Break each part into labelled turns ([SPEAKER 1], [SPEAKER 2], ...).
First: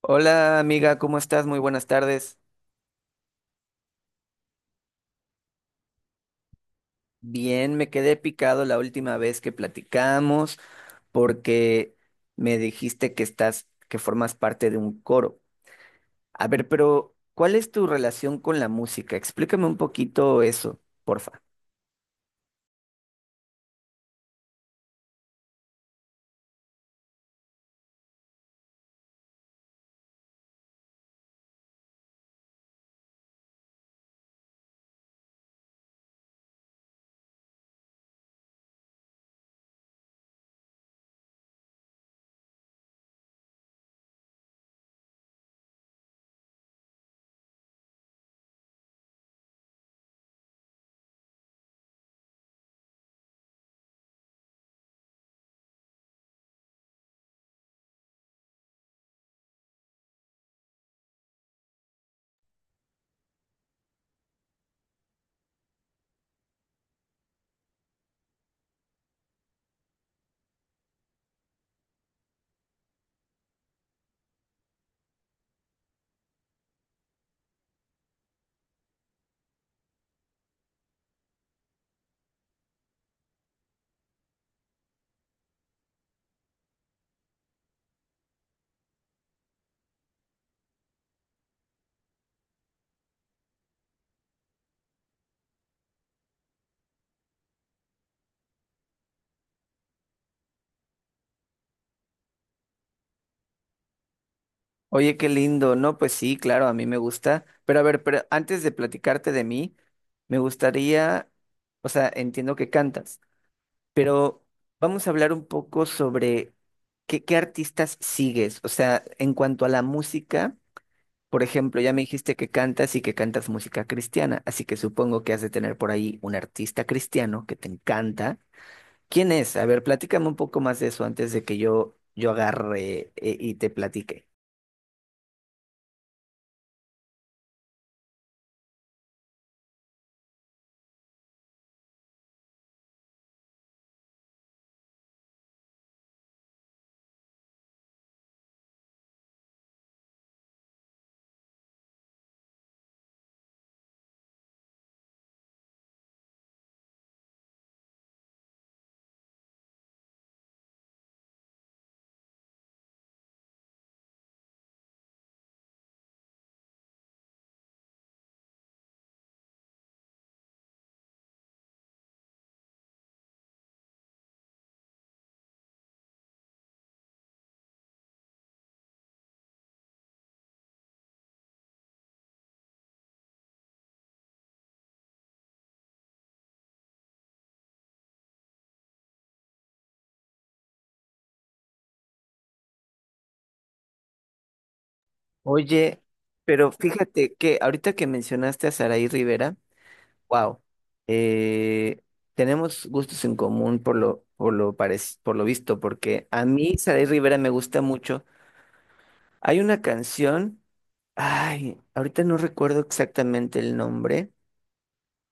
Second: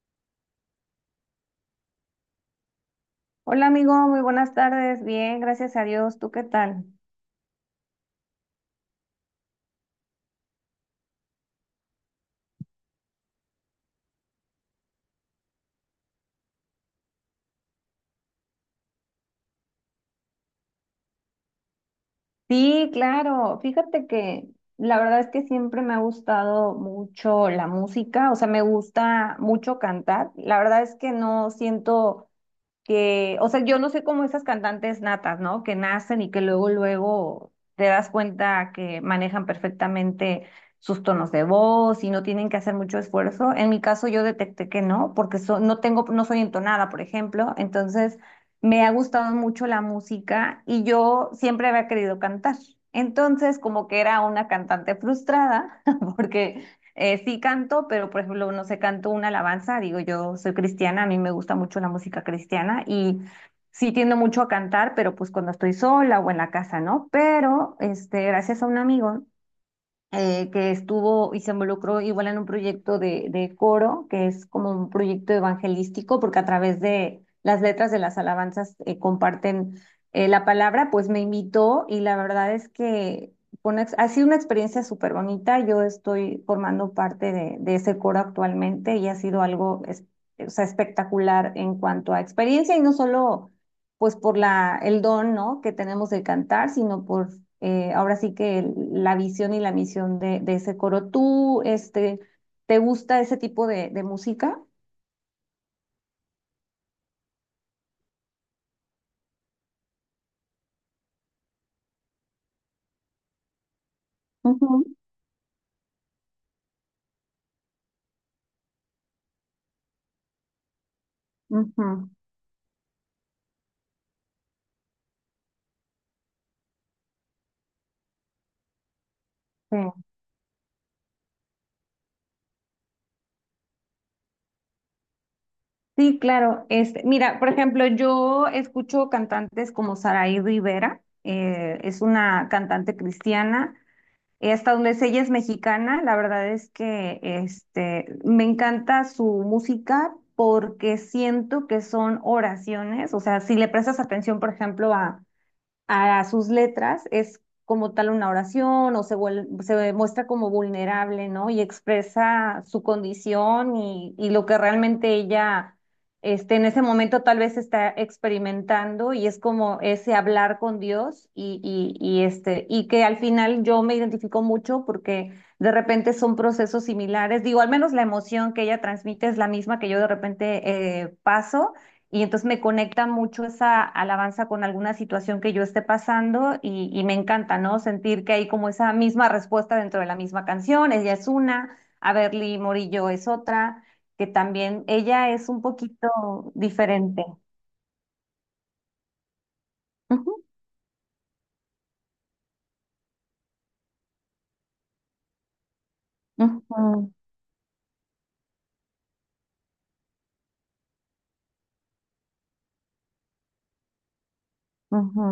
[SPEAKER 1] Hola amiga, ¿cómo estás? Muy buenas tardes.
[SPEAKER 2] Hola amigo, muy buenas tardes. Bien, gracias a Dios. ¿Tú qué tal?
[SPEAKER 1] Bien, me quedé picado la última vez que platicamos porque me dijiste que formas parte de un coro. A ver, pero ¿cuál es tu relación con la música? Explícame un poquito eso, porfa.
[SPEAKER 2] Sí, claro. Fíjate que la verdad es que siempre me ha gustado mucho la música, o sea, me gusta mucho cantar. La verdad es que no siento que, o sea, yo no sé cómo esas cantantes natas, ¿no? Que nacen y que luego, luego te das cuenta que manejan perfectamente sus tonos de voz y no tienen que hacer mucho esfuerzo. En mi caso, yo detecté que no, porque no tengo, no soy entonada, por ejemplo. Entonces, me ha gustado mucho la música y yo siempre había querido cantar. Entonces, como que era una cantante frustrada, porque sí canto, pero por ejemplo, no sé, canto una alabanza, digo, yo soy cristiana, a mí me gusta mucho la música cristiana y sí tiendo mucho a cantar, pero pues cuando estoy sola o en la casa, ¿no? Pero, este, gracias a un amigo que estuvo y se involucró igual en un proyecto de coro, que es como un proyecto evangelístico, porque a través de las letras de las alabanzas comparten la palabra, pues me invitó y la verdad es que ha sido una experiencia súper bonita. Yo estoy formando parte de ese coro actualmente y ha sido algo o sea, espectacular en cuanto a experiencia y no solo pues por la, el don, ¿no? Que tenemos de cantar, sino por ahora sí que la visión y la misión de ese coro. ¿Tú, este, te gusta ese tipo de música?
[SPEAKER 1] Oye, qué lindo. No, pues sí, claro, a mí me gusta. Pero a ver, pero antes de platicarte de mí, me gustaría, o sea, entiendo que cantas. Pero
[SPEAKER 2] Ujú,
[SPEAKER 1] vamos a hablar un poco sobre qué artistas sigues. O sea, en cuanto a la música, por ejemplo, ya me
[SPEAKER 2] ujú,
[SPEAKER 1] dijiste que cantas y que cantas música cristiana, así que supongo que has de tener por ahí un artista cristiano que te encanta. ¿Quién es? A
[SPEAKER 2] sí.
[SPEAKER 1] ver, platícame un poco más de eso antes de que yo agarre y te platique.
[SPEAKER 2] Sí, claro. Este, mira, por ejemplo, yo escucho cantantes como Saraí Rivera, es una cantante cristiana. Hasta donde sé, ella es mexicana, la verdad es que este, me encanta su música porque siento que son oraciones, o sea, si le prestas atención, por ejemplo, a sus letras es como tal una oración o se muestra como vulnerable, ¿no? Y expresa su condición y lo que realmente ella este, en ese momento tal vez está experimentando y es como ese hablar con Dios y este, y que al final yo me identifico mucho porque de repente son procesos similares, digo, al menos la emoción que ella transmite es la misma que yo de repente paso. Y entonces me conecta mucho esa alabanza con alguna situación que yo esté pasando y me encanta, ¿no? Sentir que hay como esa misma respuesta dentro de la misma canción. Ella es una, a Berly Morillo es otra, que también ella es un
[SPEAKER 1] Oye,
[SPEAKER 2] poquito
[SPEAKER 1] pero
[SPEAKER 2] diferente.
[SPEAKER 1] fíjate que ahorita que mencionaste a Saraí Rivera.
[SPEAKER 2] Ujú,
[SPEAKER 1] Wow. Eh, Tenemos gustos en común por por lo visto, porque a mí Saray
[SPEAKER 2] ujú,
[SPEAKER 1] Rivera me gusta mucho. Hay una canción, ay, ahorita no recuerdo exactamente el nombre,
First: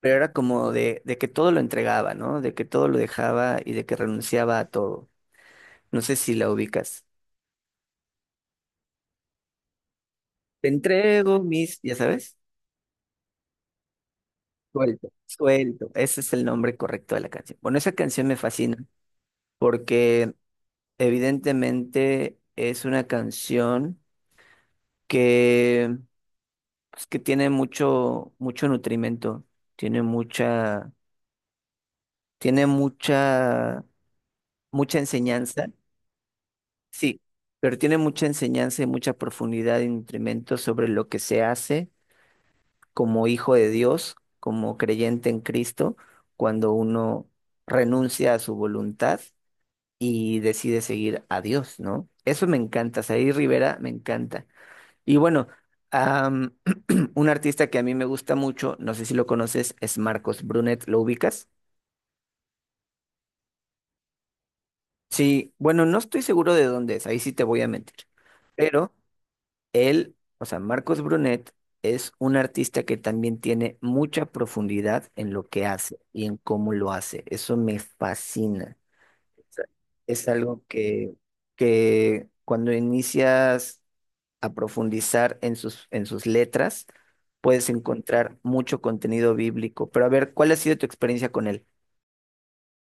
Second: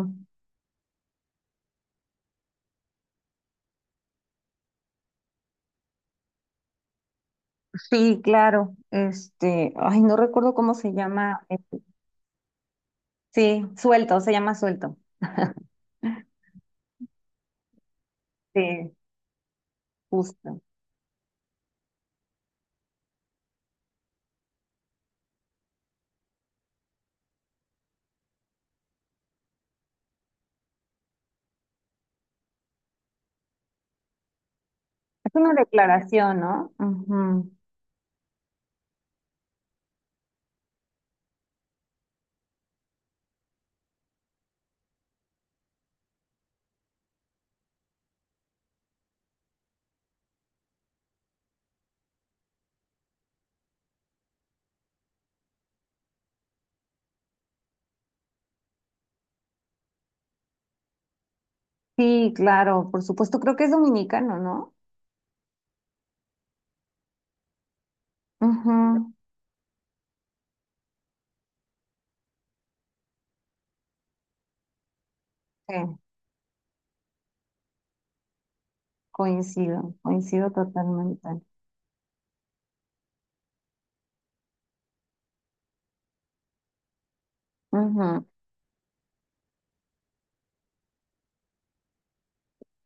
[SPEAKER 1] pero era como de que todo lo entregaba, ¿no? De que todo lo dejaba y de que renunciaba a todo. No sé si la ubicas.
[SPEAKER 2] Sí, claro. Este, ay, no recuerdo
[SPEAKER 1] Te
[SPEAKER 2] cómo se
[SPEAKER 1] entrego
[SPEAKER 2] llama.
[SPEAKER 1] mis,
[SPEAKER 2] Este,
[SPEAKER 1] ya sabes,
[SPEAKER 2] sí, suelto, se llama suelto.
[SPEAKER 1] suelto. Ese es el nombre correcto de la canción. Bueno, esa canción me fascina
[SPEAKER 2] Sí,
[SPEAKER 1] porque
[SPEAKER 2] justo.
[SPEAKER 1] evidentemente es una canción que, pues, que tiene mucho, mucho nutrimento, tiene mucha, tiene mucha, mucha
[SPEAKER 2] Es una
[SPEAKER 1] enseñanza,
[SPEAKER 2] declaración, no.
[SPEAKER 1] sí,
[SPEAKER 2] Ujú.
[SPEAKER 1] pero tiene mucha enseñanza y mucha profundidad y nutrimento sobre lo que se hace como hijo de Dios, como creyente en Cristo, cuando uno renuncia a su voluntad y decide seguir a Dios, ¿no? Eso me encanta, Said Rivera me encanta. Y bueno, am, un artista que a mí me gusta mucho, no sé si lo conoces, es Marcos Brunet, ¿lo ubicas?
[SPEAKER 2] Sí, claro, por supuesto, creo que es dominicano, ¿no?
[SPEAKER 1] Sí, bueno, no estoy seguro de dónde es, ahí sí te voy a mentir. Pero
[SPEAKER 2] Ujú.
[SPEAKER 1] él, o sea, Marcos Brunet es un artista que también tiene mucha profundidad en lo que
[SPEAKER 2] Sí,
[SPEAKER 1] hace y en cómo lo hace. Eso me fascina. O sea,
[SPEAKER 2] coincido,
[SPEAKER 1] es
[SPEAKER 2] coincido
[SPEAKER 1] algo que,
[SPEAKER 2] totalmente.
[SPEAKER 1] que cuando inicias a profundizar en sus letras, puedes
[SPEAKER 2] Ujú.
[SPEAKER 1] encontrar mucho contenido bíblico. Pero a ver, ¿cuál ha sido tu experiencia con él?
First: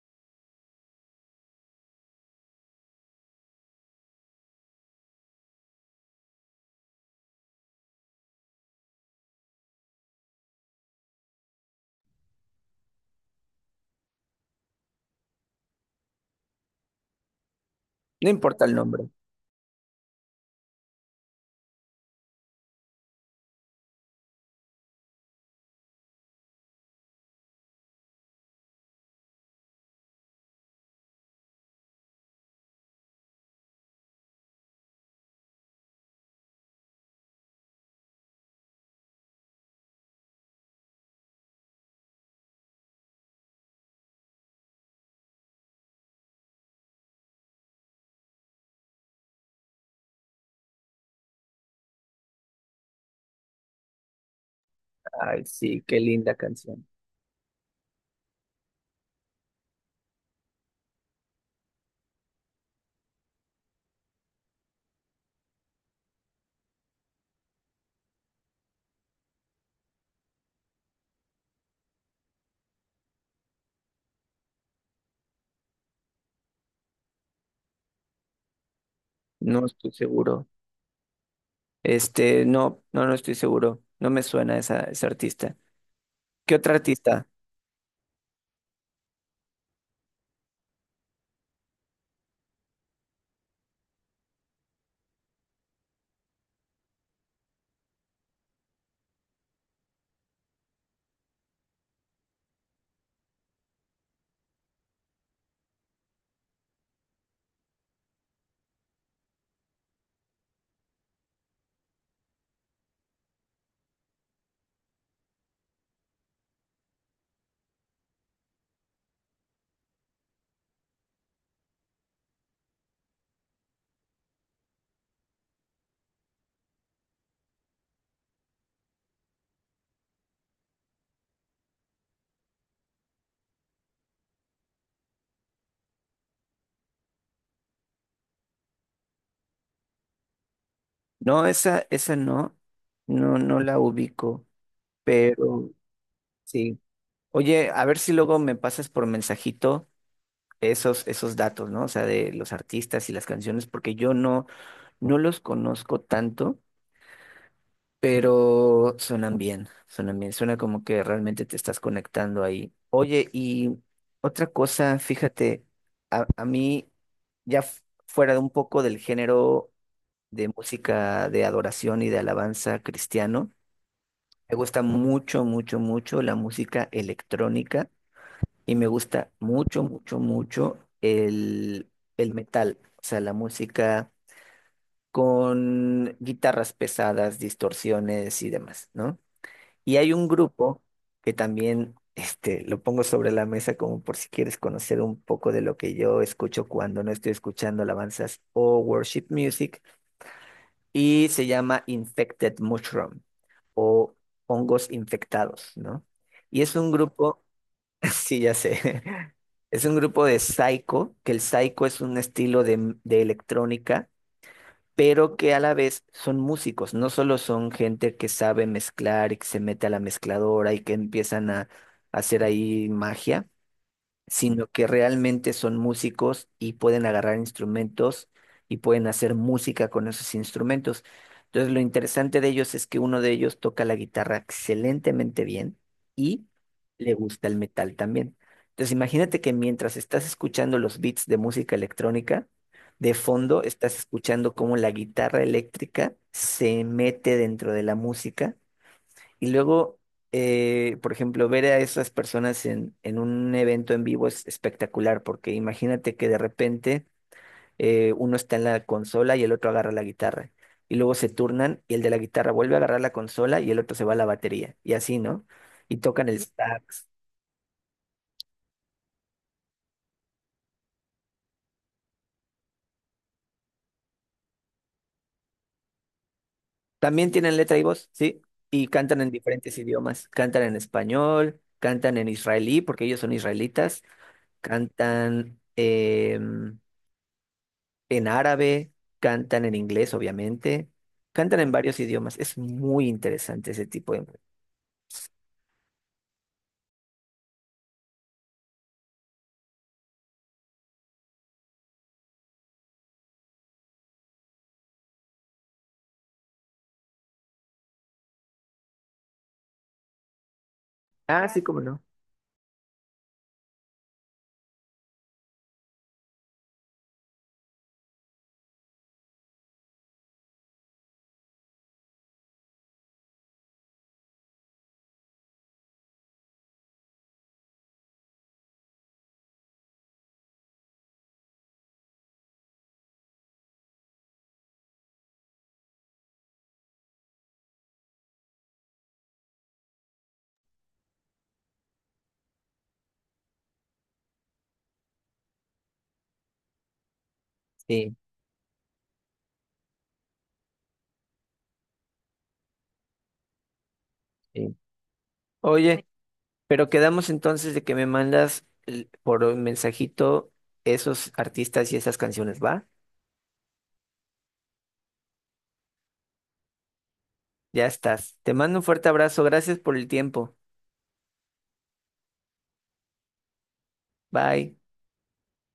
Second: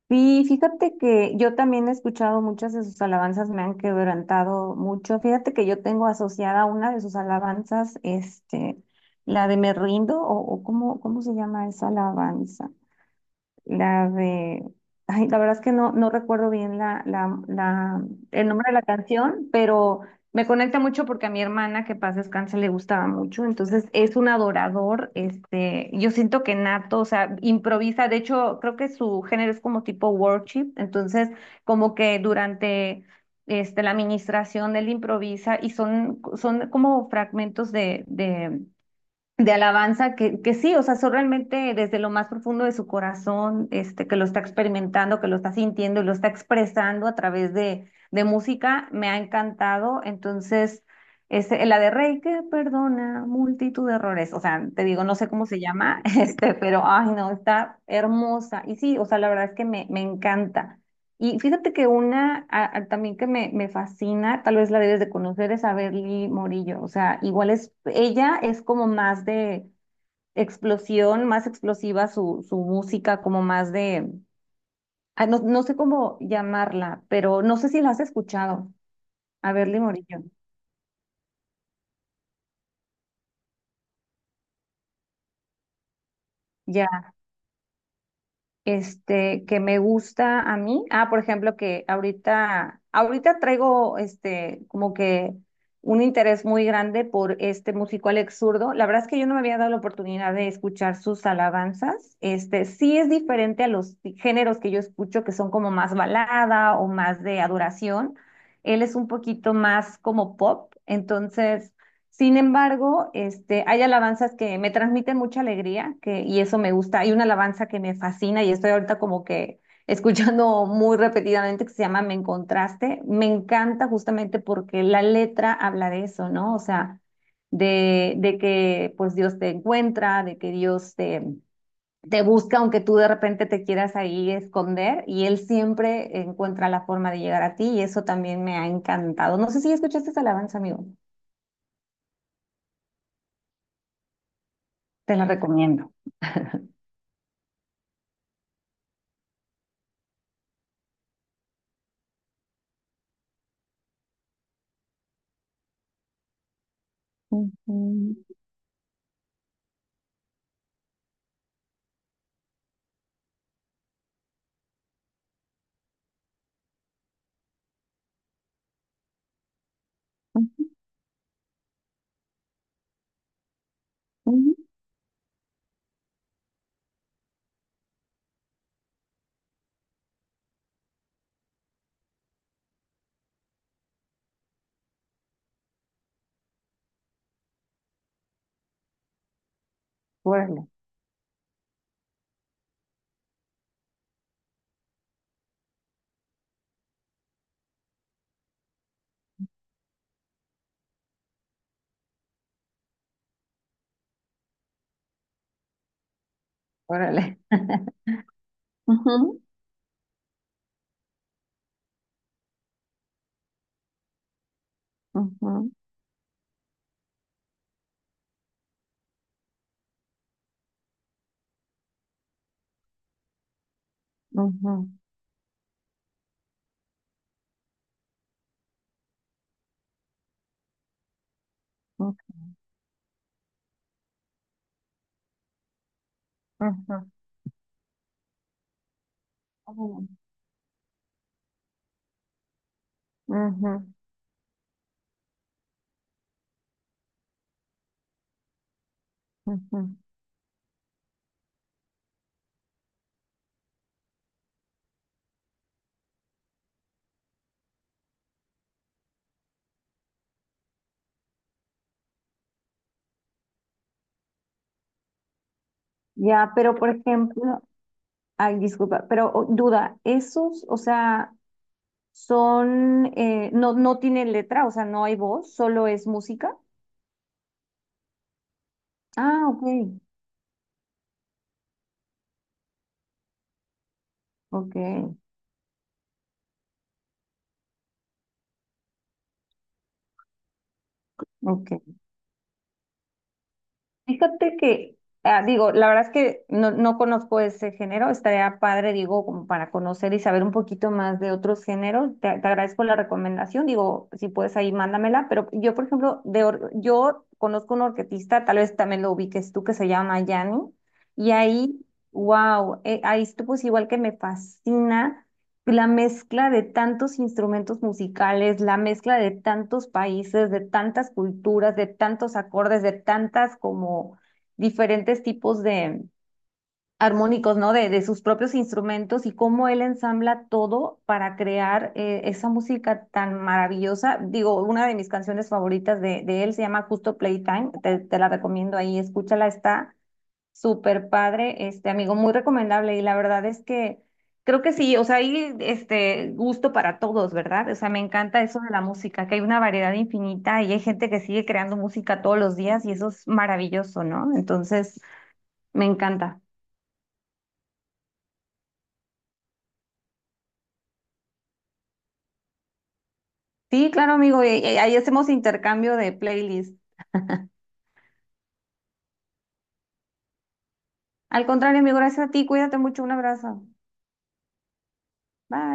[SPEAKER 2] Sí, fíjate que yo también he escuchado muchas de sus alabanzas, me han quebrantado mucho. Fíjate que yo tengo asociada una de sus alabanzas, este, la de Me Rindo, o ¿cómo, cómo se llama esa alabanza? La de... Ay, la verdad es que no, no recuerdo bien
[SPEAKER 1] No
[SPEAKER 2] el
[SPEAKER 1] importa
[SPEAKER 2] nombre
[SPEAKER 1] el
[SPEAKER 2] de la
[SPEAKER 1] nombre.
[SPEAKER 2] canción, pero me conecta mucho porque a mi hermana, que paz descanse, le gustaba mucho. Entonces es un adorador. Este, yo siento que nato, o sea, improvisa. De hecho, creo que su género es como tipo worship. Entonces, como que durante este, la administración él improvisa y son, son como fragmentos de alabanza que sí, o sea, son realmente desde lo más profundo de su corazón, este, que lo está experimentando, que lo está sintiendo y lo está expresando a través de música, me ha encantado. Entonces, este, la de Rey que perdona multitud de errores, o sea, te digo, no sé
[SPEAKER 1] Ay,
[SPEAKER 2] cómo se
[SPEAKER 1] sí, qué
[SPEAKER 2] llama,
[SPEAKER 1] linda
[SPEAKER 2] este, pero,
[SPEAKER 1] canción.
[SPEAKER 2] ay, no, está hermosa. Y sí, o sea, la verdad es que me encanta. Y fíjate que una también que me fascina, tal vez la debes de conocer, es a Berly Morillo. O sea, igual es, ella es como más de explosión, más explosiva su música, como más de, ah, no, no sé cómo llamarla, pero no sé si la has escuchado, a
[SPEAKER 1] No
[SPEAKER 2] Berly
[SPEAKER 1] estoy
[SPEAKER 2] Morillo.
[SPEAKER 1] seguro. Este, no estoy seguro. No me suena esa, ese artista. ¿Qué otra
[SPEAKER 2] Ya
[SPEAKER 1] artista?
[SPEAKER 2] este, que me gusta a mí. Ah, por ejemplo, que ahorita traigo este, como que un interés muy grande por este músico Alex Zurdo. La verdad es que yo no me había dado la oportunidad de escuchar sus alabanzas. Este, sí es diferente a los géneros que yo escucho, que son como más balada o más de adoración. Él es un poquito más como pop, entonces sin embargo, este, hay alabanzas que me transmiten mucha alegría que, y eso me gusta. Hay una alabanza que me fascina y estoy ahorita como que escuchando muy repetidamente que se llama Me Encontraste. Me encanta justamente porque la letra habla de eso, ¿no? O sea, de que pues Dios te encuentra, de que Dios te busca aunque tú de repente te quieras ahí esconder y Él siempre encuentra la forma de llegar a ti y eso también me ha encantado. No sé si escuchaste esa alabanza, amigo.
[SPEAKER 1] No, esa no. No, no la ubico.
[SPEAKER 2] Te la
[SPEAKER 1] Pero
[SPEAKER 2] recomiendo.
[SPEAKER 1] sí. Oye, a ver si luego me pasas por mensajito esos datos, ¿no? O sea, de los artistas y las canciones, porque yo no. No los conozco tanto,
[SPEAKER 2] Ujú, ujú,
[SPEAKER 1] pero suenan bien, suena como que realmente te estás conectando ahí. Oye, y otra cosa, fíjate, a mí, ya f- fuera de un poco del género de música de adoración y de alabanza cristiano, me
[SPEAKER 2] ujú.
[SPEAKER 1] gusta mucho, mucho, mucho la música electrónica y me gusta mucho, mucho, mucho el metal, o sea, la música con guitarras pesadas, distorsiones y demás, ¿no? Y hay un
[SPEAKER 2] Órale,
[SPEAKER 1] grupo que también, este, lo pongo sobre la mesa como por si quieres conocer un poco de lo que yo escucho cuando no estoy escuchando alabanzas o worship music, y se llama Infected Mushroom o hongos infectados, ¿no? Y es un
[SPEAKER 2] órale.
[SPEAKER 1] grupo, sí, ya sé,
[SPEAKER 2] Ujú,
[SPEAKER 1] es un grupo de psycho, que el psycho es un estilo de electrónica, pero que a
[SPEAKER 2] ujú,
[SPEAKER 1] la vez son músicos, no solo son gente que sabe mezclar y que se mete a la mezcladora y que empiezan a hacer ahí magia, sino que
[SPEAKER 2] ujú,
[SPEAKER 1] realmente son músicos y pueden agarrar instrumentos y pueden hacer música con esos instrumentos. Entonces, lo
[SPEAKER 2] ujú,
[SPEAKER 1] interesante de ellos es que uno de ellos toca la guitarra excelentemente bien y le gusta el metal también. Entonces, imagínate que mientras
[SPEAKER 2] ujú,
[SPEAKER 1] estás escuchando los beats de música electrónica, de fondo
[SPEAKER 2] ujú,
[SPEAKER 1] estás escuchando cómo la guitarra eléctrica se mete dentro de la música y
[SPEAKER 2] ujú.
[SPEAKER 1] luego, por ejemplo, ver a esas personas en un evento en vivo es espectacular, porque imagínate que de repente uno está en la consola y el otro agarra la guitarra. Y luego se turnan y el de la guitarra vuelve a agarrar la consola y el otro se va a la batería. Y así, ¿no? Y tocan el
[SPEAKER 2] Ya, pero por
[SPEAKER 1] sax.
[SPEAKER 2] ejemplo, ay, disculpa, pero duda, esos, o sea, son, no, no tienen letra, o sea, no hay voz, solo es música.
[SPEAKER 1] También tienen letra y voz, ¿sí? Y cantan en
[SPEAKER 2] Ah, ok,
[SPEAKER 1] diferentes idiomas. Cantan en español, cantan en israelí, porque ellos son israelitas.
[SPEAKER 2] ok,
[SPEAKER 1] Cantan en árabe, cantan en inglés, obviamente, cantan en
[SPEAKER 2] ok.
[SPEAKER 1] varios idiomas. Es muy interesante ese tipo de...
[SPEAKER 2] Fíjate que, ah, digo, la verdad es que no, no conozco ese género, estaría padre, digo, como para conocer y saber un poquito más de otros géneros. Te agradezco la recomendación, digo, si puedes ahí mándamela, pero yo, por ejemplo, yo conozco un orquetista, tal vez también lo ubiques tú, que se llama Yanni, y
[SPEAKER 1] Ah, sí, cómo
[SPEAKER 2] ahí,
[SPEAKER 1] no.
[SPEAKER 2] wow, ahí tú pues igual que me fascina. La mezcla de tantos instrumentos musicales, la mezcla de tantos países, de tantas culturas, de tantos acordes, de tantas como diferentes tipos de armónicos, ¿no? De sus propios instrumentos y cómo él ensambla todo para crear esa música tan maravillosa. Digo, una de mis canciones favoritas de él se llama Justo Playtime, te la recomiendo ahí, escúchala, está súper padre, este amigo, muy recomendable y la verdad es que creo que sí, o sea, hay este gusto para todos, ¿verdad? O sea, me
[SPEAKER 1] Sí,
[SPEAKER 2] encanta eso de la música, que hay una variedad infinita y hay gente que sigue creando música todos los días y eso es maravilloso, ¿no?
[SPEAKER 1] sí.
[SPEAKER 2] Entonces, me
[SPEAKER 1] Oye,
[SPEAKER 2] encanta.
[SPEAKER 1] pero quedamos entonces de que me mandas l- por un mensajito esos artistas y esas canciones, ¿va?
[SPEAKER 2] Sí, claro, amigo, y ahí hacemos intercambio de playlists.
[SPEAKER 1] Ya estás. Te mando un fuerte abrazo. Gracias por el tiempo.
[SPEAKER 2] Al contrario, amigo, gracias a ti, cuídate mucho, un abrazo.
[SPEAKER 1] Bye.
[SPEAKER 2] Bye.